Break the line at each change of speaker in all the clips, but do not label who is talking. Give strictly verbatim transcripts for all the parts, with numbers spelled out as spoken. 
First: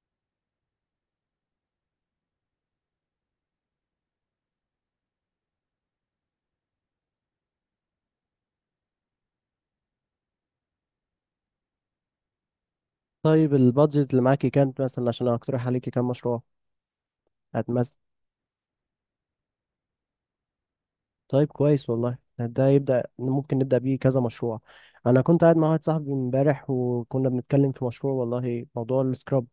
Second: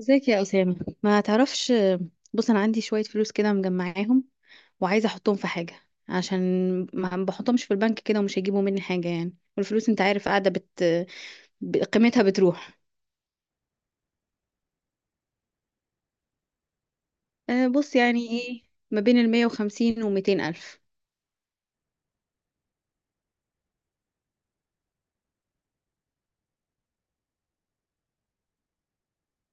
ازيك يا أسامة؟ ما تعرفش. بص، أنا عندي شوية فلوس كده مجمعاهم وعايزة أحطهم في حاجة عشان ما بحطهمش في البنك كده ومش هيجيبوا مني حاجة يعني، والفلوس أنت عارف قاعدة بت... ب- قيمتها بتروح.
طيب البادجت اللي معاكي كانت مثلا عشان اقترح عليكي كام مشروع
أه بص،
هتمثل.
يعني إيه؟ ما بين المية وخمسين وميتين ألف.
طيب كويس والله، ده يبدأ ممكن نبدأ بيه كذا مشروع. انا كنت قاعد مع واحد صاحبي امبارح وكنا بنتكلم في مشروع والله، موضوع السكراب.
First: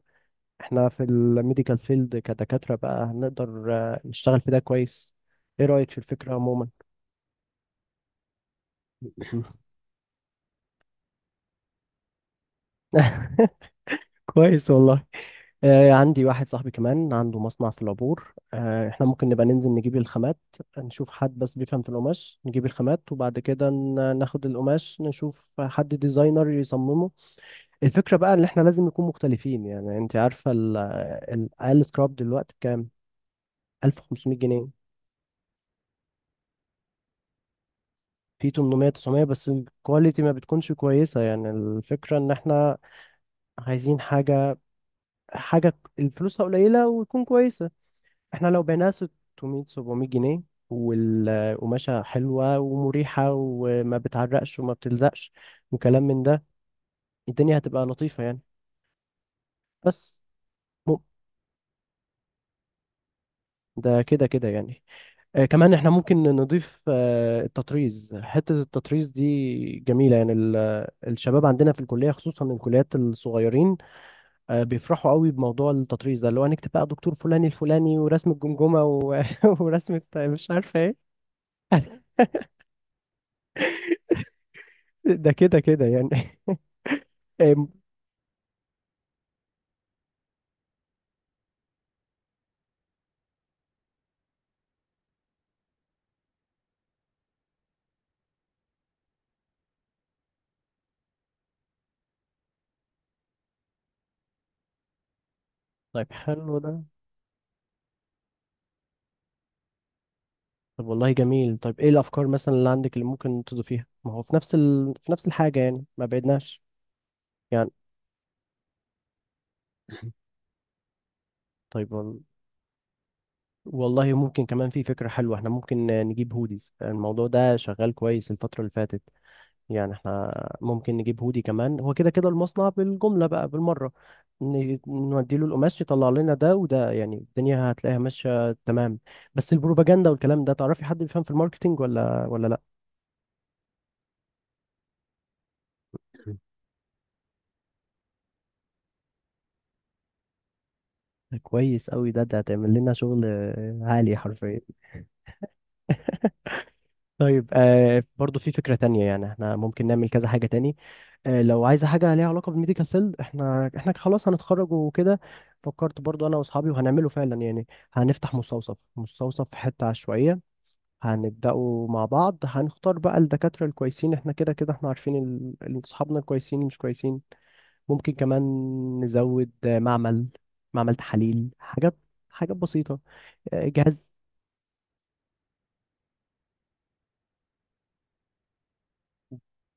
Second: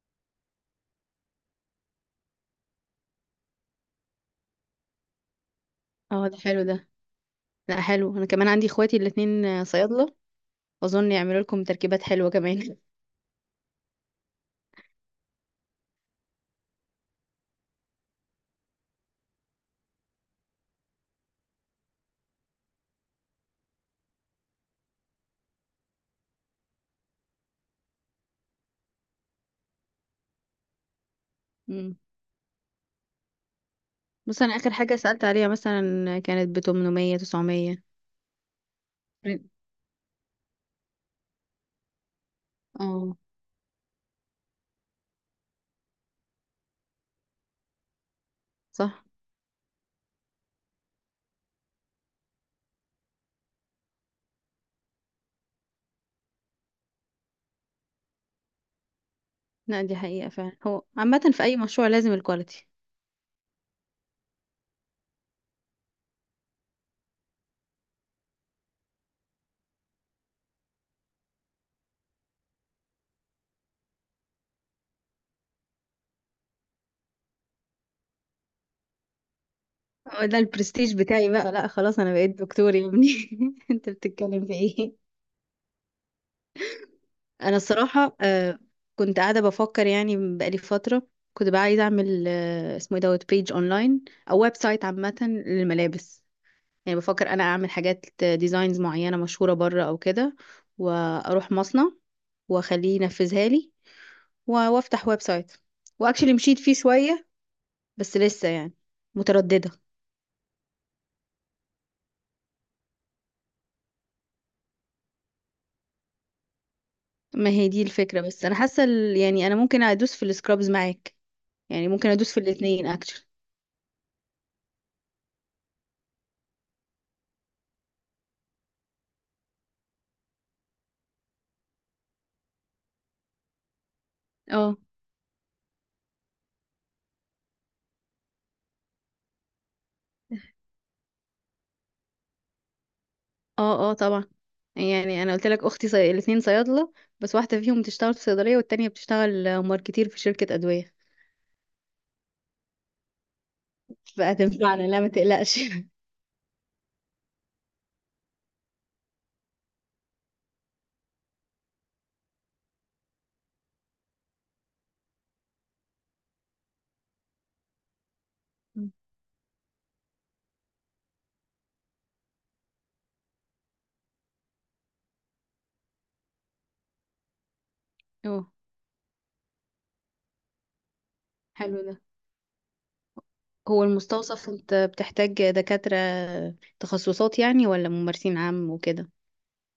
احنا في الميديكال فيلد كدكاترة بقى هنقدر آه، نشتغل في ده كويس. ايه رأيك في
اه
الفكرة
ده حلو
عموما؟
ده. لا حلو، أنا كمان عندي إخواتي الاتنين آه، صيادلة. أظن يعملوا لكم تركيبات حلوة كمان.
كويس والله. آه، عندي واحد صاحبي كمان عنده مصنع في العبور، آه، احنا ممكن نبقى ننزل نجيب الخامات. نشوف حد بس بيفهم في القماش نجيب الخامات وبعد كده ن- ناخد القماش نشوف حد ديزاينر يصممه. الفكرة بقى ان احنا لازم نكون مختلفين، يعني انت عارفة ال- الاقل
مم.
سكراب دلوقتي بكام؟ 1500
بص أنا
جنيه
آخر حاجة سألت عليها مثلا كانت بتمنمية تسعمية.
في تمنمية تسعمائة بس الكواليتي ما بتكونش كويسة، يعني الفكرة ان احنا
اه
عايزين حاجة، حاجة الفلوسها قليلة وتكون كويسة. احنا لو بعناها
صح.
ستمية سبعمية جنيه والقماشة حلوة ومريحة وما بتعرقش وما بتلزقش وكلام من ده، الدنيا هتبقى لطيفة يعني.
لا، دي
بس
حقيقة فعلا، هو
م-
عامة في أي مشروع لازم الكواليتي.
ده كده كده يعني. آه كمان احنا ممكن نضيف آه التطريز، حتة التطريز دي جميلة يعني ال- آه، الشباب عندنا في الكلية خصوصا الكليات الصغيرين آه بيفرحوا قوي بموضوع التطريز ده، اللي هو هنكتب بقى دكتور فلاني الفلاني ورسم الجمجمة و- ورسمة
هو ده
مش عارفة
البرستيج
ايه.
بتاعي بقى، لا خلاص أنا بقيت دكتور يا ابني. أنت بتتكلم في إيه؟
ده كده كده يعني. إيه،
أنا الصراحة آه كنت قاعدة بفكر يعني بقالي فترة. كنت بقى عايزة أعمل آه اسمه إيه دوت بيج أونلاين أو ويب سايت عامة للملابس. يعني بفكر أنا أعمل حاجات ديزاينز معينة مشهورة بره أو كده وأروح مصنع وأخليه ينفذها لي، و- وأفتح ويب سايت.
طيب
وأكشلي
حلو
مشيت فيه
ده.
شوية، بس لسه يعني مترددة.
طب والله جميل. طيب ايه الافكار مثلا اللي عندك اللي ممكن تضيفيها، ما هو في نفس ال... في نفس الحاجه يعني، ما بعدناش
ما هي
يعني.
دي الفكرة، بس انا حاسة ال- يعني انا ممكن ادوس في السكرابز معاك. يعني
طيب
ممكن
وال-
ادوس في الاتنين اكشن.
والله ممكن كمان في فكره حلوه، احنا ممكن نجيب هوديز. الموضوع ده شغال كويس الفتره اللي فاتت، يعني احنا ممكن نجيب هودي كمان. هو كده كده المصنع بالجمله بقى بالمره، ن-
اه
نودي له القماش يطلع لنا ده وده، يعني الدنيا هتلاقيها ماشيه تمام. بس البروباجندا والكلام ده، تعرفي حد بيفهم في الماركتينج ولا ولا لا؟
اه، اه طبعا. يعني انا قلت لك اختي صي... الاتنين صيادلة، بس واحدة فيهم بتشتغل في صيدلية والتانية بتشتغل ماركتير في شركة ادوية.
كويس قوي ده، ده هتعمل لنا شغل آه، عالي حرفيا.
فهتنفعنا، لا ما تقلقش.
طيب آه برضو في فكرة تانية، يعني احنا ممكن نعمل كذا حاجة تاني. آه لو عايزة حاجة ليها علاقة بالميديكال فيلد، احنا احنا خلاص هنتخرج وكده. فكرت برضو انا واصحابي وهنعمله فعلا يعني، هنفتح مستوصف، مستوصف في حتة عشوائية. هنبدأه مع بعض، هنختار بقى الدكاترة الكويسين. احنا كده كده احنا عارفين ال- ال- اصحابنا الكويسين مش كويسين. ممكن كمان
اه
نزود آه، معمل، معمل تحاليل،
حلو ده.
حاجات، حاجات بسيطة، آه،
هو
جهاز.
المستوصف انت بتحتاج دكاترة تخصصات يعني ولا ممارسين عام وكده؟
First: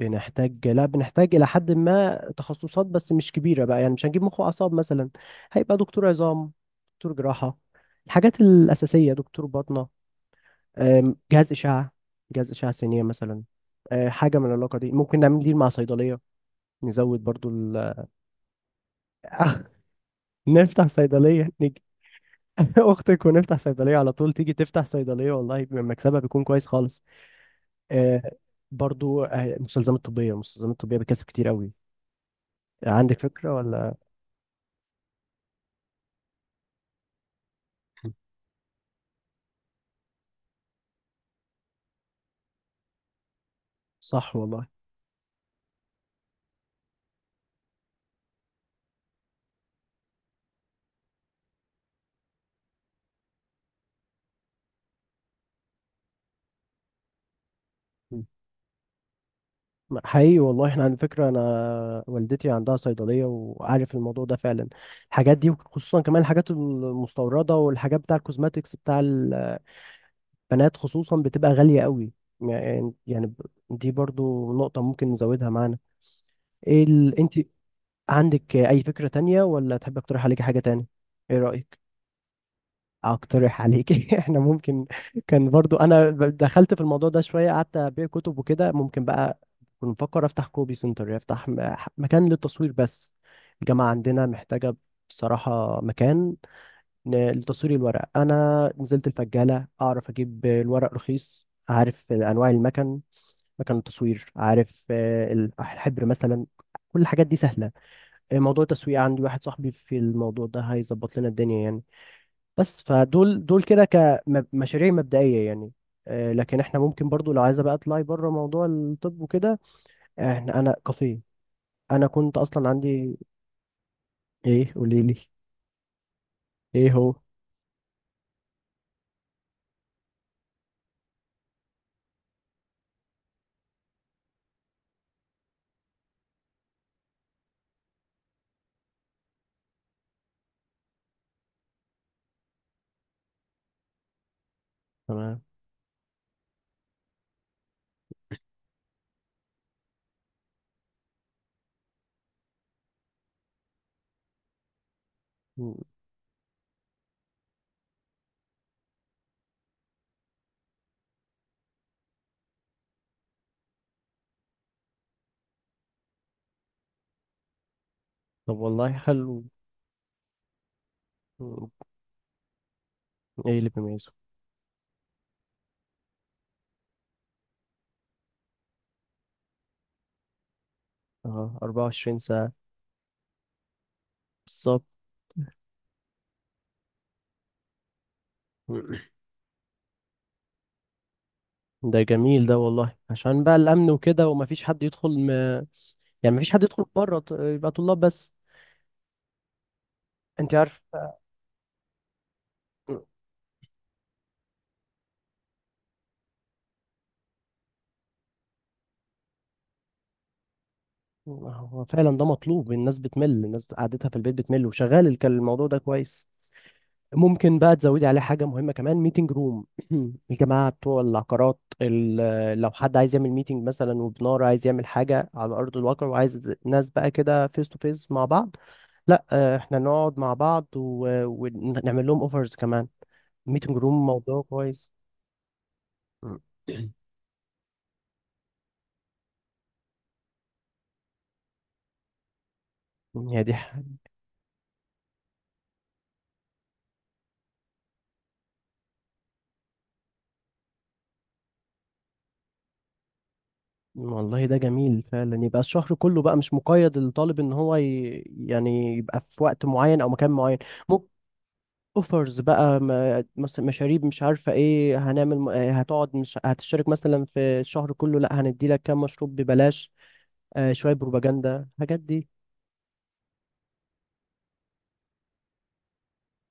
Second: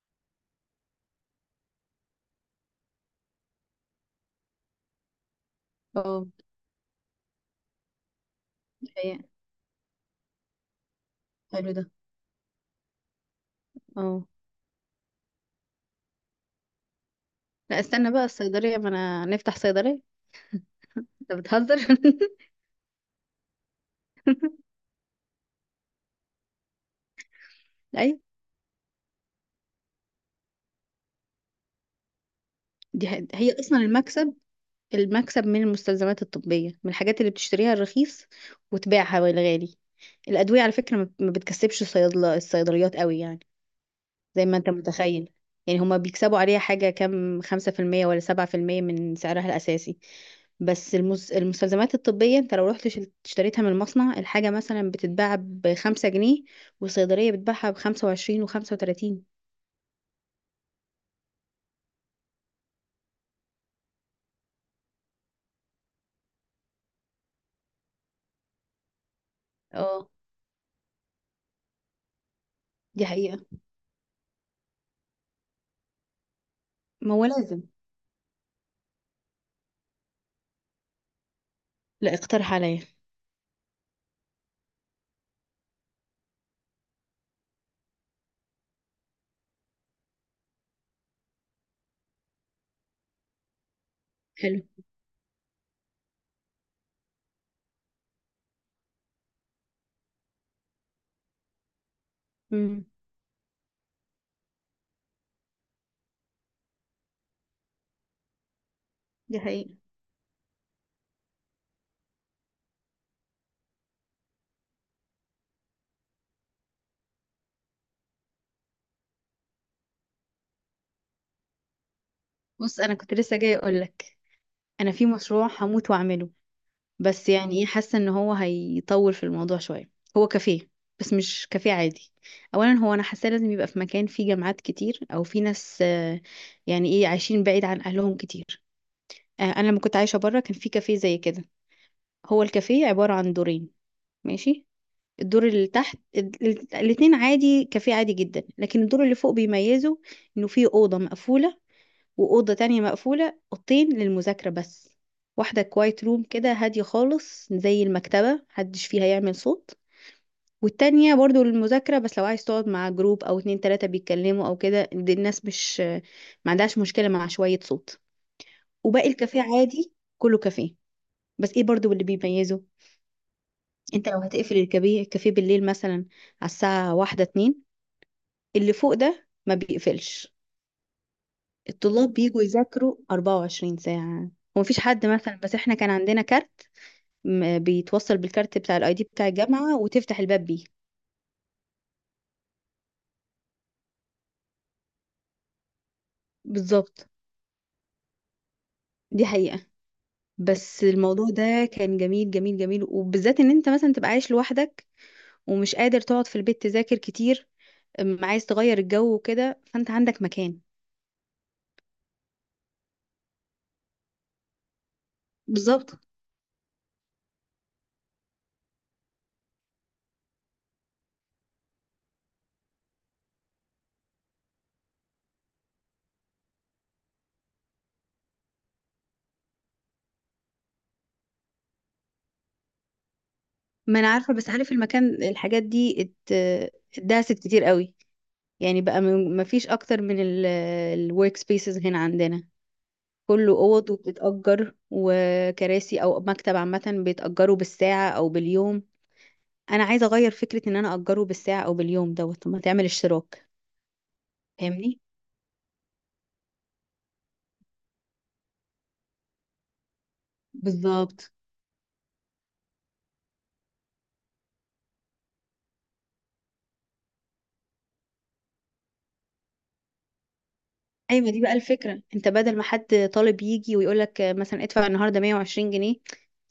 بنحتاج، لا بنحتاج إلى حد ما تخصصات، بس مش كبيرة بقى. يعني مش هنجيب مخ وأعصاب مثلا. هيبقى دكتور
اه،
عظام، دكتور جراحة، الحاجات الأساسية،
هي-
دكتور باطنة، آم، جهاز
حلو ده.
إشعة، جهاز إشعة سينية مثلا. آه،
اه
حاجة من العلاقة دي ممكن نعمل دي مع صيدلية. نزود برضو
لا
ال...
استنى بقى، الصيدلية ما انا نفتح
أخ،
صيدلية.
نفتح
انت
صيدلية،
بتهزر.
نيجي أختك ونفتح صيدلية على طول، تيجي تفتح صيدلية والله مكسبها بيكون كويس خالص.
اي،
آه، برضو آه، المستلزمات الطبية، المستلزمات الطبية بتكسب كتير قوي.
دي
عندك
ه- هي
فكرة
اصلا
ولا؟
المكسب. المكسب من المستلزمات الطبيه، من الحاجات اللي بتشتريها الرخيص وتبيعها بالغالي. الادويه على فكره ما ما بتكسبش الصيادله الصيدليات قوي يعني،
صح
زي ما
والله.
انت متخيل. يعني هما بيكسبوا عليها حاجه كام، خمسة في المية ولا سبعة في المية من سعرها الاساسي؟ بس المس... المستلزمات الطبيه انت لو رحت شل- اشتريتها من المصنع، الحاجه مثلا بتتباع بخمسة جنيه والصيدليه بتباعها بخمسة
مم.
وعشرين وخمسة وتلاتين
حقيقي والله، احنا على فكرة انا والدتي عندها صيدلية وعارف الموضوع ده فعلا. الحاجات دي وخصوصا كمان الحاجات المستوردة والحاجات بتاع الكوزماتيكس بتاع البنات،
اه
خصوصا بتبقى غالية قوي. يعني
دي
يعني ب-
حقيقه.
دي برضو نقطة ممكن نزودها معانا. ايه
ما
ال...
هو
انت
لازم.
عندك اي فكرة تانية ولا تحب اقترح عليك حاجة تانية؟ ايه رأيك؟
لا، اقترح عليا.
اقترح عليك؟ احنا ممكن، كان برضو انا ب- دخلت في الموضوع ده شويه، قعدت ابيع كتب وكده ممكن بقى. كنت بفكر افتح كوبي سنتر، افتح م- مكان للتصوير بس، الجامعه عندنا
حلو.
محتاجه بصراحه مكان ن- لتصوير الورق. انا نزلت الفجاله اعرف اجيب الورق رخيص، عارف انواع
مم.
المكن، مكن التصوير، عارف آه، ال- الحبر مثلا. كل الحاجات دي سهله. موضوع التسويق عندي
دي
واحد صاحبي
حقيقة.
في الموضوع ده هيظبط لنا الدنيا يعني. بس فدول دول كده كمشاريع مبدئية يعني. آه، لكن احنا ممكن برضو لو عايزة بقى اطلعي بره موضوع الطب وكده. احنا، انا كافيه، انا كنت اصلا
بص انا كنت
عندي.
لسه جايه اقول لك،
ايه
انا
قولي
في
لي،
مشروع هموت واعمله،
ايه هو؟
بس يعني ايه، حاسه ان هو هيطول في الموضوع شويه. هو كافيه بس مش كافيه عادي. اولا هو انا حاسه لازم يبقى في مكان فيه جامعات كتير او في ناس آه، يعني ايه، عايشين بعيد عن اهلهم كتير. آه، انا لما كنت عايشه بره كان في كافيه زي كده. هو الكافيه عباره عن دورين، ماشي.
تمام.
الدور اللي تحت ال- ال- الاتنين عادي، كافيه عادي جدا، لكن الدور اللي فوق بيميزه انه فيه اوضه مقفوله وأوضة تانية مقفولة، أوضتين للمذاكرة بس. واحدة
م-
كوايت روم كده هادية خالص زي المكتبة، محدش فيها يعمل صوت، والتانية برضو للمذاكرة بس لو عايز تقعد مع جروب أو اتنين تلاتة بيتكلموا أو كده. دي الناس مش، ما عندهاش مشكلة مع شوية صوت.
طب والله
وباقي الكافيه
حلو.
عادي، كله كافيه. بس ايه
م-
برضو اللي بيميزه؟
ايه اللي
انت
بيميزه؟
لو هتقفل الكافيه الكافيه بالليل مثلا على الساعة واحدة اتنين، اللي فوق ده ما بيقفلش.
اه،
الطلاب
أربعة وعشرين
بيجوا
ساعة.
يذاكروا 24 ساعة، ومفيش
بالظبط.
حد مثلا، بس احنا كان عندنا كارت م- بيتوصل بالكارت بتاع الاي
م-
دي بتاع الجامعة وتفتح الباب بيه.
ده جميل ده والله، عشان بقى الامن وكده ومفيش حد يدخل م... يعني مفيش حد يدخل
بالظبط،
بره، ط- يبقى طلاب بس.
دي حقيقة.
انت عارف،
بس الموضوع ده كان جميل جميل جميل، وبالذات ان انت مثلا تبقى عايش لوحدك ومش قادر تقعد في البيت تذاكر كتير، أم، عايز تغير الجو وكده، فانت عندك مكان.
هو فعلا ده مطلوب. الناس بتمل، الناس قعدتها في البيت بتمل، وشغال الك- الموضوع ده
بالظبط.
كويس. ممكن بقى تزودي عليه حاجة مهمة كمان، ميتنج روم. الجماعة بتوع العقارات ال- لو حد عايز يعمل ميتنج مثلا، وبنار عايز يعمل حاجة على أرض الواقع وعايز ناس بقى كده فيس تو فيس مع بعض. لا آه، احنا نقعد مع بعض و- ونعمل لهم اوفرز كمان. ميتنج
ما
روم
انا عارفة،
موضوع
بس عارف
كويس.
المكان، الحاجات دي ات... اتداست كتير قوي. يعني بقى ما فيش اكتر من الورك سبيسز هنا عندنا،
هي
كله
دي.
اوض وبتتأجر، وكراسي او مكتب عامة بيتأجروا بالساعة او باليوم. انا عايزه اغير فكره ان انا اجره بالساعه او باليوم دوت، طب ما تعمل اشتراك.
والله ده
فاهمني؟
جميل فعلا، يبقى الشهر كله بقى مش مقيد للطالب ان هو ي... يعني يبقى في وقت معين او مكان معين. ممكن
بالظبط.
اوفرز بقى، م- مس- مشاريب مش عارفه ايه، هنعمل م- آه، هتقعد مش هتشترك مثلا في الشهر كله، لا هندي لك كام مشروب ببلاش. آه شويه
ايوه دي بقى
بروباجندا الحاجات
الفكره،
دي.
انت بدل ما حد طالب يجي ويقول لك مثلا ادفع النهارده مية وعشرين جنيه،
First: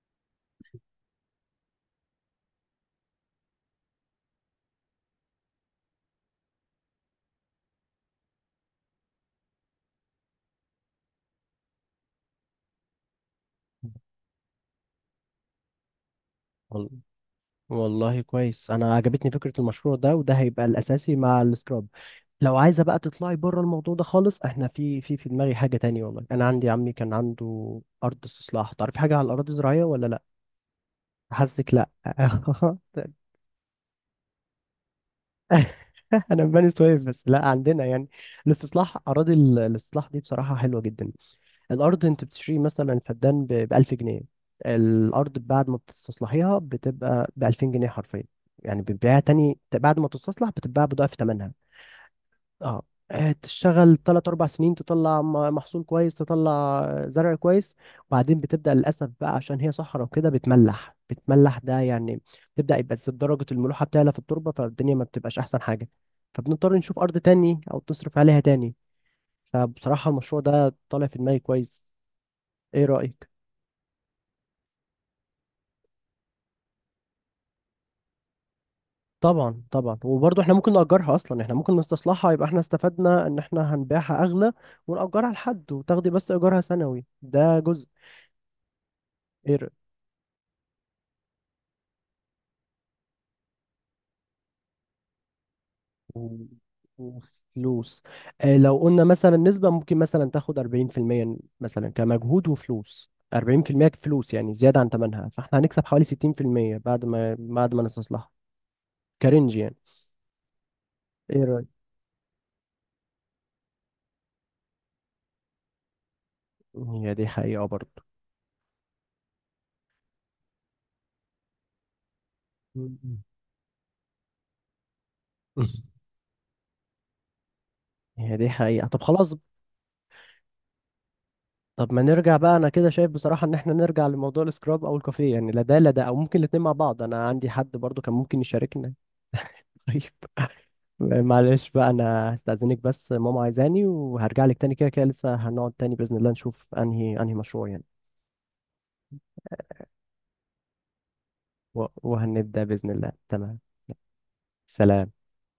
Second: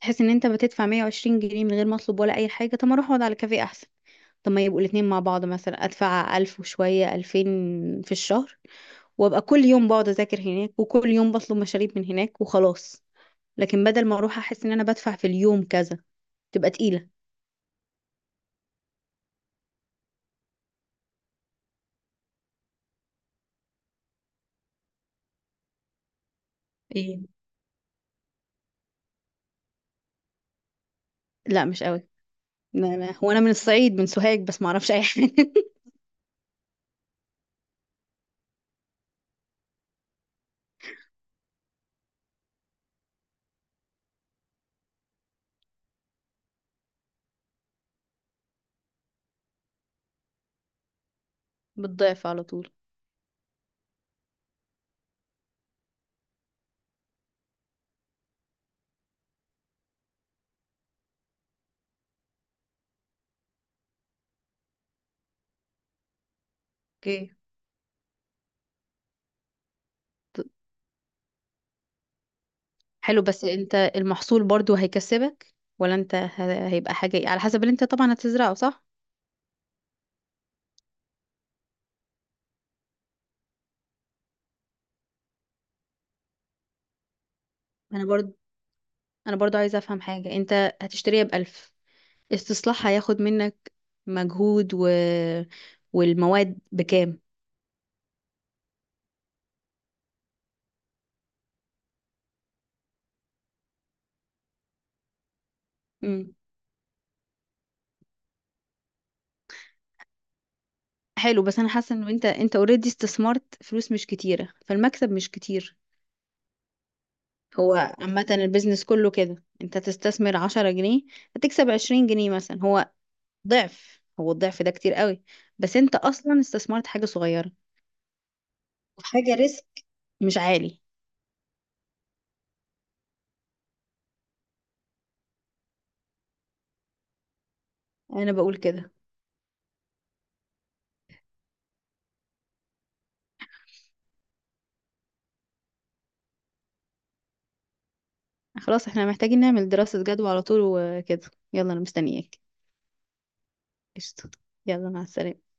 تحس ان انت بتدفع مية وعشرين جنيه من غير ما اطلب ولا اي حاجه. طب ما اروح اقعد على كافيه احسن. طب ما يبقوا الاتنين مع بعض، مثلا ادفع ألف وشويه ألفين في الشهر، وابقى كل يوم بقعد اذاكر هناك وكل يوم بطلب مشاريب من هناك وخلاص. لكن بدل ما اروح احس ان انا بدفع في اليوم كذا تبقى
وال-
تقيله.
والله كويس، انا عجبتني فكره المشروع ده، وده هيبقى الاساسي مع السكراب. لو عايزه بقى تطلعي بره الموضوع ده خالص، احنا في في في دماغي حاجه تانية. والله انا عندي عمي كان
ايه؟
عنده ارض استصلاح. تعرفي حاجه على الاراضي الزراعيه ولا لا؟
لا
حاسك
مش
لا.
قوي. لا لا، هو انا من الصعيد من سوهاج، بس ما اعرفش اي حاجه.
انا من بني سويف. بس لا عندنا يعني الاستصلاح، اراضي ال- الاستصلاح دي بصراحه حلوه جدا. الارض انت بتشتري مثلا فدان ب ألف جنيه، الارض بعد ما بتستصلحيها بتبقى ب ألفين جنيه حرفيا. يعني بتبيعها تاني بعد ما تستصلح بتتباع بضعف ثمنها.
بتضيف على طول.
اه. آه، تشتغل تلات أربع سنين تطلع م- محصول كويس، تطلع زرع كويس. وبعدين بتبدأ للأسف بقى، عشان هي صحراء وكده بتملح، بتملح ده يعني، بتبدأ يبقى س- درجة الملوحة بتعلى في التربة، فالدنيا ما بتبقاش أحسن حاجة. فبنضطر نشوف أرض
اوكي.
تاني أو تصرف عليها تاني. فبصراحة المشروع
ط-
ده طالع في دماغي كويس. إيه
حلو،
رأيك؟
بس انت المحصول برضو هيكسبك ولا انت، ه- هيبقى حاجه إيه؟ على حسب اللي انت طبعا هتزرعه، صح.
طبعا طبعا، وبرضه احنا ممكن نأجرها. أصلا احنا ممكن نستصلحها يبقى احنا استفدنا إن احنا هنبيعها أغلى، ونأجرها لحد وتاخدي بس إيجارها سنوي ده جزء.
انا برضو انا برضو
ايه؟
عايزه افهم حاجه، انت هتشتريها بألف، استصلاحها هياخد منك مجهود و...
و-
والمواد بكام؟
وفلوس. آه، لو قلنا مثلا نسبة ممكن مثلا تاخد أربعين في المية مثلا كمجهود، وفلوس أربعين في المية فلوس يعني زيادة عن تمنها، فاحنا هنكسب حوالي
مم.
ستين في المية بعد ما بعد ما نستصلحها. كرنج يعني.
حلو،
ايه
بس
رأيك؟
انا حاسه ان انت انت اوريدي استثمرت فلوس مش كتيره فالمكسب مش كتير.
هي دي حقيقة
هو
برضه.
عامة البيزنس كله كده، انت تستثمر عشرة جنيه هتكسب عشرين جنيه مثلا، هو
مم.
ضعف. هو الضعف ده كتير قوي، بس انت اصلا استثمرت حاجة صغيرة
هي دي حقيقة، طب خلاص.
وحاجة ريسك مش عالي.
طب ما نرجع بقى، انا كده شايف بصراحة ان احنا نرجع لموضوع السكراب او الكافيه، يعني لا ده لا ده، او ممكن الاتنين مع بعض. انا عندي حد برضه كان
انا
ممكن
بقول كده.
يشاركنا. طيب، معلش بقى انا هستأذنك بس ماما عايزاني، وهرجع لك تاني، كده كده لسه هنقعد تاني بإذن الله نشوف انهي انهي مشروع يعني.
خلاص، احنا محتاجين نعمل دراسة جدوى على طول وكده. يلا انا
و-
مستنياك.
وهنبدأ بإذن الله. تمام.
قشطة. يلا مع
سلام.
السلامة.